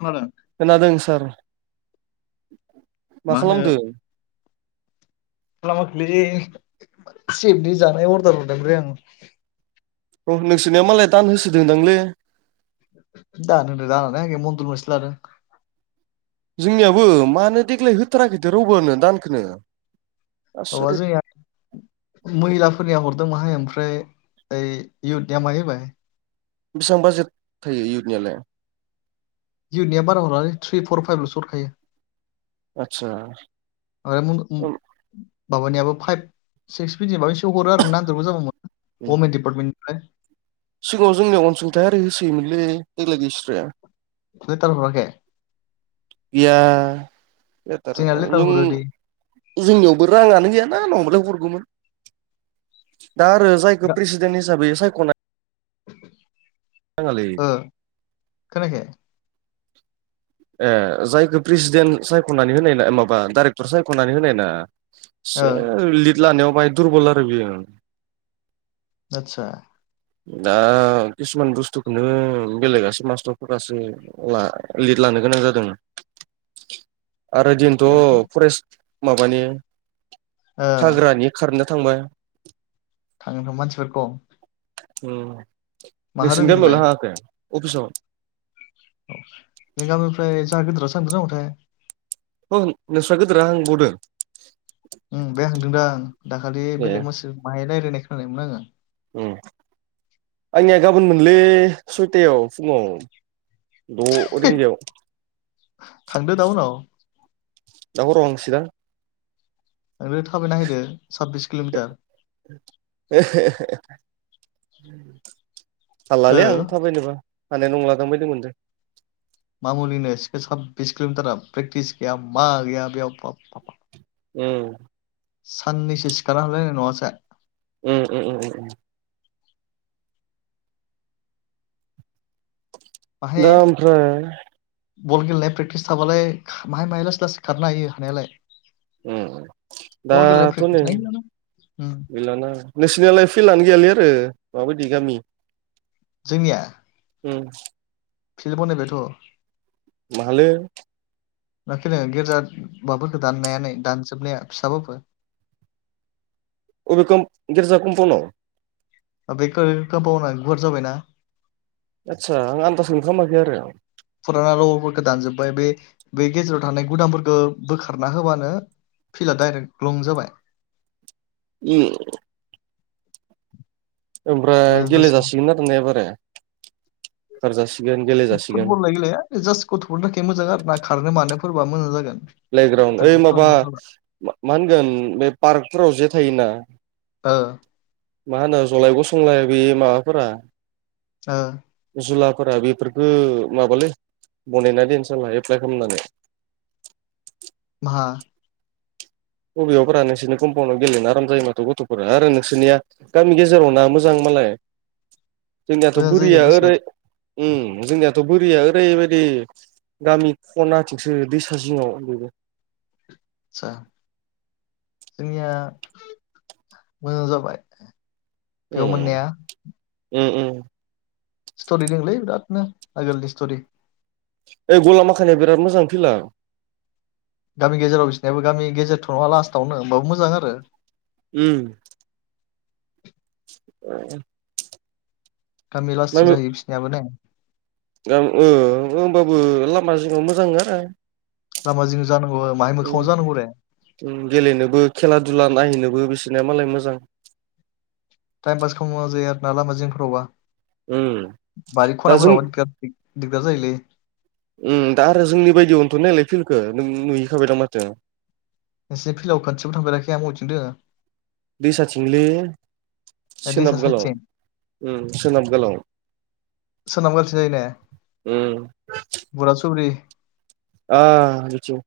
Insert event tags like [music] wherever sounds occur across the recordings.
खोनादों खोनादों सार मा खालामदों खालामाखैलै सेपनि जानाय अरदार हरलायबाय आं। नोंसोरनिया मालाय दान होसोदोंदांलै दानो होनो दानानै आ मन्दल मोनसे ला आरो जोंनियाबो मानो देग्लाय होथाराखैदो रावबोआनो दानखोनो आसरित आवाजै महलाफोरनिया हरदों माहाय ओमफ्राय ओइ इयुथनिया माहैबाय। बेसेबां बाजेट थायो इउथनियालाय इउनिया बारा हरनानै थ्रि फर फाइभल' हरखायो। आदसा माबाबो फाइ सिक्सनि हरो आरो नांदेरगौ जाबा मोनो हम डिपार्टमेन्टनिफ्राय। सिगाङाव जोंनियाव अनसुंथायाइारि होसोयोमोनलै देग्लाय गैसथ्राया लेटार हराखै जोंना लेटार हरो दि [unintelligible] जोंनियावबो राङानो गैयाना आंन हमबलाय हरगौमोन। दा आरो जायखौ दा प्रेसिडेन्ट हिसाबै सायख'नानै [inaudible] नाङालै ओ खोनाखै ए जायखौ प्रेसिडेन्ट सायख'नानै होनाय ना माबा डाइरेक्टर सायख'नानै होनाय ना ओ एसे लिड लानायाव बाहाय दुरबल आरो बियो। आतसा। दा किसुमान बुस्थुखौनो बेलेगासो मास्टाव फखासो। लिड लानो गोनां जादों। आरो दिनथ' ओ फरेस्ट माबानि हाग्रानि खारनो थांबाय [unintelligible] मानसिफोरखौ रों नोंसोरनि नोंलाय गामियावलाय हायाखै अफिसावनो औ [unintelligible] गामिनिफ्राय जोंहा गिदिरा थांदों नामाथाय औ नोंस्रा गिदोरा हांबावदों? बे हांदोंदां दाखालि ए बेलेग मानसि माहाय रायजायनाय खोनायमोन आङो। आंनिया गाबोन मोनलै सयथायाव फुङाव। द रिंगायाव। थांदो दा उनाव दा हराव हांसै दा। नोंनो थाबायना हायदो साबबिस किल'मिटार। [unintelligible] ओ हाललालै आं थाबायनोबा हानाय नंलादां बायदि मोनदों। मामुलि नङा साब्बिस किल'मिटारा प्रेक्टिस गैया मा गैया। बेयाव बाबबा उम। साननैसो सिखारना हरलायनाय न'आसा। ओ ओ ओ। दा बाहाय ओमफ्राय बल गेलेनाया प्रेकटिस थाबालाय माहाय माहाय लासै लासै खारनो हायो हानायालाय। बल गेलेनाय दाथ' प्रेक्टिस नै ना गैलाना। उम बेल' न नेसनेल फिल्डआनो गैयालै आरो माबायदि गामि। जोंनिया ओ। फिल्द बनायबायथ'। माहालै। [unintelligible] गिर्जा माबाफोरखौ दाननायनानै दानजोबनाया फिसाबाबो। अ बे कम गेरजा कम्पनाव बेखो-बेखो बावना गुवार जाबायना। आदसा आं आन्दाजखोनो खालामाखै आरो। फुराना रङफोरखौ दानजोब्बाय बे-बे गेजेराव थानाय गुदामफोरखौ बोखारना होबानो फिल्ड डाइरेक लं जाबाय। [unintelligible] ओमफ्राय गेले जासिगोन आरो ने एबारो बोखारजासिगोन गेलेजासिगोन। फुटबललाय गेलेया जास्ट गथ'फोरनि थाखाय मोजां आरो ना खारनो मानोफोरबा मोजां जागोन। प्ले ग्रावण्ड ओइ प्रेक्टिस माबा खालामनो फोरबा मा होनगोन बे पार्कफोराव जे थायोना। ओ। मा होनो जलाय गसंलाय बे माबाफोरा ओ। जुलाफोरा बेफोरखो माबालै बनायना दोन सारला एप्लाइ खालामनानै। [inaudible] मा। बबेयावबोरा नोंसोरनि कमप'ण्डआव गेलेनो आराम जायो माथो गथ'फोरा आरो नोंसोरनिया गामि गेजेरावना मोजां मालाय जोंनियाथ' मोजां जायो बोरिया दसे ओरै ओम जोंनियाथ' बोरिया ओरैबायदि गामि खना आथिंसो दैसा जिपङाव बेबो सा जोंनिया मोजां जाबाय। बेयाव मोननाया ओम-ओम-ओम। स्ट'रि दंलै बिरादनो आगोलनि स्ट'रि। ओ गलामाखानाया बिराद मोजां फिला। गामि गेजेराव बिसनायाबो गामि गेजेरथ' नङा लास्टावनो होमबाबो मोजां आरो। ओम। [unintelligible] गामि लाससो जायो बिसोरनिबो ने। गाम ओ होमबाबो लामा जिगाव मोजां आरो। लामा जिं जानांगौ माहाय मोखाङाव जानांगौ रे। ओम गेलेनोबो खेला दुला नायहैनोबो बिसोरनिया मालाय मोजां। टाइम पास खालामनो जायो आर ना लामा जोंफोरावबा। उम बारि दा जों खनाफोरावबा दिगदार थिग दिगदार जायोलै। ओम दा आरो जोंनि बायदियावनोथ' नायलाय फिलडखो नों नुहैखाबाय दां माथो। नोंसोर फिलडाव खाथियाव थांफेराखै आं मबेथिं दङो। दैसाथिंलै। ए सोनाब दैसा गोलाव साइदथिं ओम सोनाब गोलाव। सोनाबगालथिं ओम। बुरा सुब्रि अ बिथिं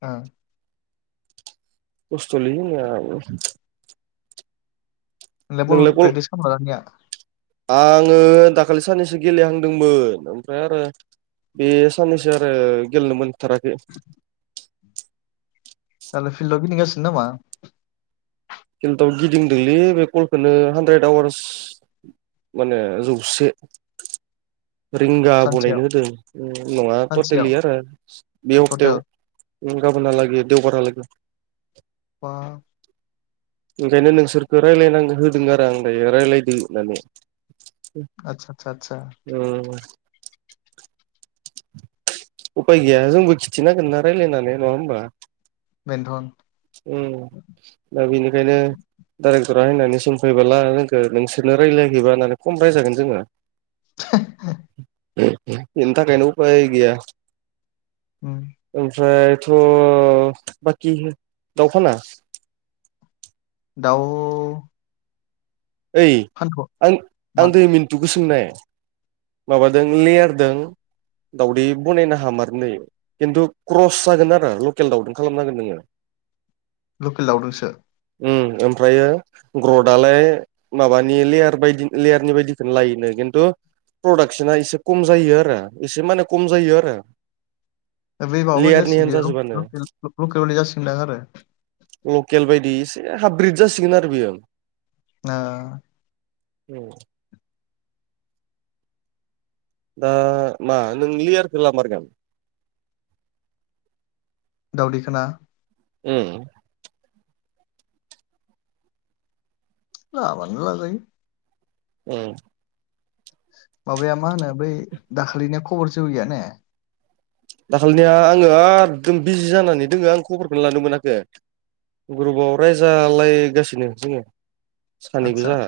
आ कस्थ' लै नै आबो नोंलाय बल प्रेटिस खालामला दानिया आङो दाखालि साननैसो गेलेहांदोंमोन ओमफ्राय आरो बे साननैसो आरो गेलेनो मोनथाराखै। दालाय फिल्डआव गिंदिंगासिनो नामा। गिलथआव गिदिंदोंलै बे गलखौनो हानद्रेद आवार्स माने जौसे रिंगा सानसेयाव बनायनो होदों नङा सानसेयाव टटेलि आरो बे टटेल हप्तायाव ओ गाबोनहा लागै देवबारहालागै बा ओंखायनो नोंसोरखो रायलायना होदों आरो आं दायो रायज्लायदो होननानै। आतसा आसा आसा। ओम। उफाय गैया जोंबो खिथिनांगोन ना रायज्लायनानै नङा होनोमबा? बेनथन ओम दा बेनिखायनो डाइरेक्टरा होयनानै सोंफायबाला जोंखो नोंसोरनो रायज्लायाखैबा होननानै खमा रायलायगोन जोङो। [inaudible] बेनि थाखायनो गैया। उम। ओमफ्रायथ' बाखि दाउ फाना? दाउ ओइ फानथ आं आं मा दै मिन्थुखौ सोंनाय माबादों लेयारदों दाउदै बनायनो हामारनो। खिन्थु क्रस जागोन आरो लकेल दाउदों खालामनांगोन नोङो। लकेल दावदोंसो? उम। ओमफ्रायो ग्रदालाय माबानि लेयार बायदि लेयारनि बायदिखो लायोनो खिन्थु प्रडाक्सना एसे खम जायो आरो, एसे माने खम जायो आरो। बे माबाबादि लेयारनि जासिगोन हेन बेयो जाजोबानो लक-लकेल लक-लकेलबादि जासिगोनदां आरो। लकेल बायदि एसे हाब्रिद जासिगोन आरो बियो। ओ। उम। दा मा नों लियारखो लामारगोन? दावदैखोना? उम। लाबानो लाजायो। उम। माबाया मा होनो बै दाखालिनिषा खबर सबर गैया ने? दाखालिनिया आङो आदोम बिजि जानानै दोङो आं खबरखौनो लानो मोनाखै। ग्रुपआव रायजालायगासिनो जोङो। सानैबो आदसा जोंहा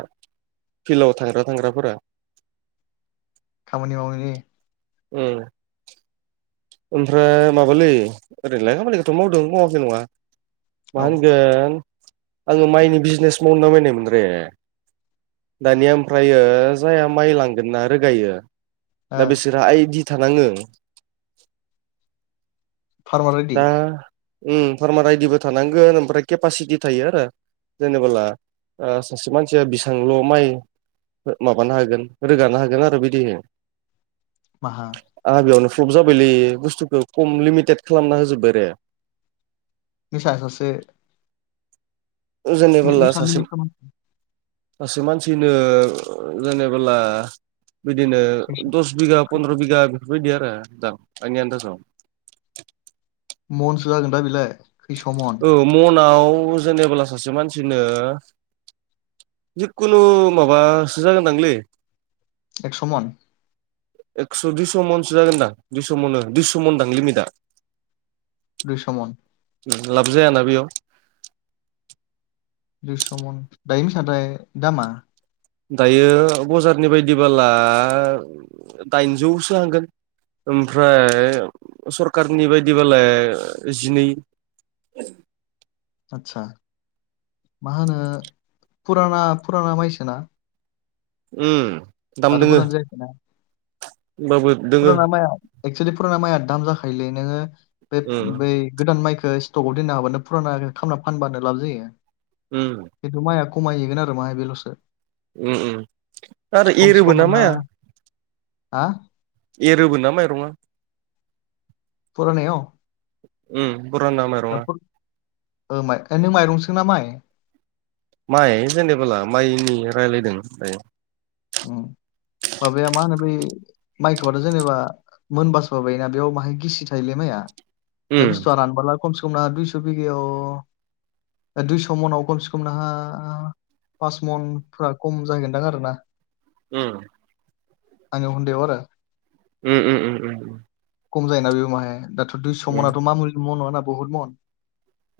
फिल्डआव थांग्रा थांग्राफोरा। खामानि मावनायनि उम। ओमफ्राय माबालै ओरैनोलाय खामानिखौथ' मावदों मावाखै नङा। औ मा ओ होनगोन आङो माइनि बिजनेस मावनो नामायनायमोन रे। दानिया ओमफ्रयो जाया माइ लांगोन ना ना रोगायो। दा बिसोरहा आइदि थानाङो। फार्मार [inaudible] रेडि दा उम फारमार आयदिबो थानांगोन ओमफ्राय केपासिटि थायो आरो। जेनेबाला ओ सासे मानसिया बेसेबांल' माइ माबानो हागोन रोगानो हागोन आरो बिदि। माहा? आंहा बेयावनो प्लब जाबायलै बुस्थुखौ खम लिमिटेद खालामना होजोब्बाय रे। बिसहाजारसो ओजोंनिबोला मिसानि सासे सासे मानसिनो जेनेबोला बिदिनो दस बिगा पन्द्र' बिगा बेफोरबायदि आरो दा आंनि आनन्दासाव। मनसो जागोन दा बेलाय खैस' मन? औ मनाव जेनेबोला सासे मानसिनो जिखुनु माबासो जागोनदांलै एक्स' मन। एक्स' दुइस' मनसो जागोनदां दुइस' मन दुइस' मन दां लिमिटआ। दुइस' मन। लाब जायाना बेयाव? दुइस' मन दायो बेसांथाय दामा? दायो बजारनि बायदिबोला दाइनजौसो हांगोन। ओमफ्राय सरखारारनि बायदिबालाय जिनै आदसा मा होनो फुराना फुराना माइसोना। उम दाम आरो दोङो गोदान जायाखैना होनबाबो फुराना माइआ एक्सुेलि फुराना माइआ दाम जाखायोलै नोङो बे उम बै गोदान माइखो स्टकआव दोननो हाब्लानो फुराना खामना फानबानो लाब जायो। उम। खिन्थु माइआ खमायहैगोन आरो माहाय बेल'सो उम उम आरो खमसे एरोबो खम ना नोंहा माया हा एरोबो ना माइरंङा फुरानायाव उम। बुराना माइरङा [unintelligible] नों माइरंसो ना माइ माइ जेनेबोला माइनि रायज्लायदों दायो। उम [inaudible] माबाया मान बै माइखौथ' जेनेबा मोनबास बायोना बेयाव माहाय गिसि थायोलै माइआ बे उम बुस्थुआ रानबोला खमसे खमना दुइस' बिगायाव दुइस' मनाव खमसे खम नोंहा फास मनफ खम जाहैगोनदां आरोना। उम। आं हनदेगाव आरो। उम उम उम। खम जायोना बे माहाय दाथ' दुइस' उम मनाथ' मा मुुलि म नङा ना बुहुत मन।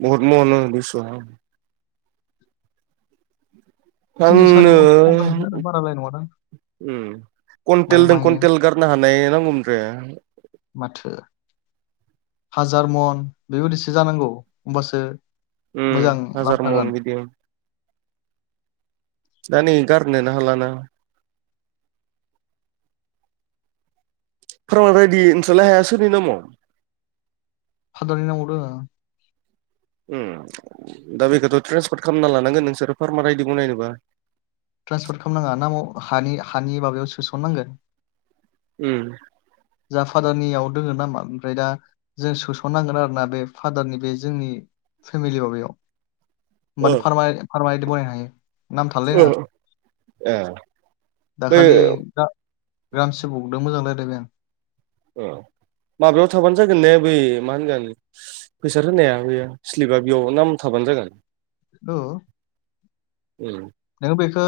बहुत मन [unintelligible] आं तिनि सारि नो मनसो खम जाहैगोन आरो बाराद्राय नङादां उम माइ कुवन्टेलजों माहैनो कुवन्टेल गारनो हानाय नांगौमोन रे माथो हाजार मन बेबायदिसो जानांगौ होमबासो उम मोजां हाजार लाब मन थागोन। बिदि दा नै गारनो हाला ना [unintelligible] फादारनि नामाव दोङो। उम दा बेखौथ' ट्रेन्सफर्ट खालामना लानांगोन नोंसोरो फार्मार आायदि बुं नायनोबा। ट्रेन्सपर्ट खालामनाङा ना हानि हानि माबायाव सोसनांगोन। उम जा फादारनियाव दोङो नामा ओमफ्राय दा जों सोसननांगोन आरोना बे फादारनि बे जोंनि फेमिलि माबायाव मान ओ फारम फारमल मोन। नाम ओ थालायनाङा ए बै दाखालि जा ग्राम सेबगदो मोजां रायलायबाय आं। ओ माबायाव थाबानो जागोन ने बै मा होनगोन फैसा होनाया बेयो स्लिपा बेयाव नाम थाबानो जागोन औ उम नोङो बेखौ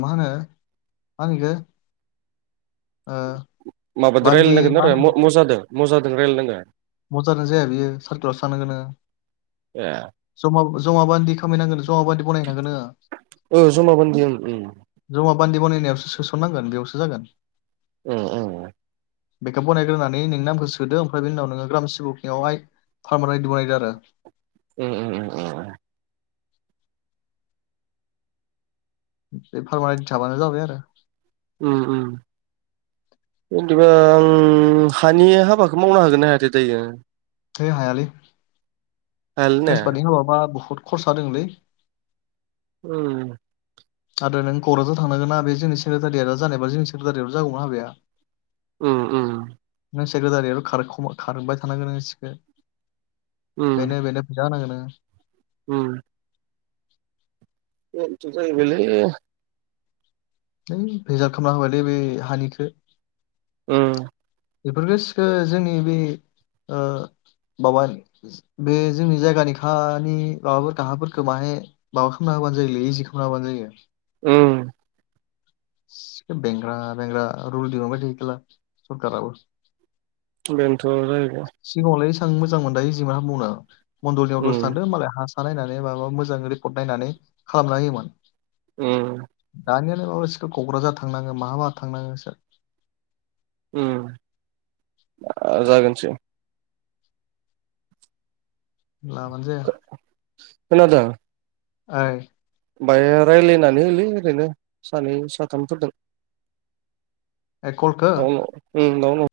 मा होनो मा होनो बिखौ आ माबादो रायलायनांगोन आरो म-मजादो मजादों रायलाय नांगो। मोजानो जाया बियो सारकलावसो थांनांगोन नोङो। ए जमा जमा बान्दि खामायनांगोन जमा बान्दि बनाय हैनांगोन नोङो। ओ जमा बान्दि ओं उम जमा बान्दि बनायनायावसो सोसननांगोन बेयावसो जागोन। अ अ बेखो फरायग्रोनानै नोंनि नामखौ सोदो ओमफ्राय बेनि उनाव नोङो ग्राम सिबकनियावहाय फार्मार आयदि बनायदो आरो। उम उम उम उम बे पारमानेन्ट थाबानो जाबाय आरो उम उम बिदिबा आं हानि हाबाखौ मावनो हागोनना हायाथाय दायो? थै हायालै। हायालै ने ट्रेन्सपारदिं खालामबा बुहुत खरसा दोङोलै उम आद्रा नों क'क्राझार थांनांगोना बे जोंनि सेक्रेटारियेटआ जानायबा जोंनि सेक्रेटारियाव जागौमोन हाबाया। उम उम नों सेक्रेटारियेदाव खारखुम-खारबाय थानांगोन नोंङो सिखो उम बेनो बेनो फैसा होनांगोन नोंङो। उम बेनोथ जाहैबायलै हैइ भेजाल खालामना होबायलै बै हानिखो। उम बेफोरखो सिखो जोंनि बे ओ माबा बे जोंनि जायगानि खानि माबाफोरखो हाफोरखो माने माबा खालामना होबानो जायोलै इजि खालामना होबानो जायो। उम सिखो बेेंग्रा बेंग्रा रूल दिहुनबाय थायो केला। [unintelligible] बेन्थ' जाहैबाय सिगाङावलाय एसां मोजांमोन बाहाय इजिमोन हाबा मावनो मण्दलनियाव उम दसे थांदों मालाय हा नायनानै माबा मोजां रिपर्ट नायनानै खालामना होयोमोन। उम दानिया माबा सिखो क'क्राझार थांनांगो माहाबा थांनाङो सिखो उम दा जागोनसै लाबानो जाया। खोनादों? ओइ बाय रायलायनानै होलै ओरैनो सानै साथामफोरदों [unintelligible] औ उम नआवनो दं।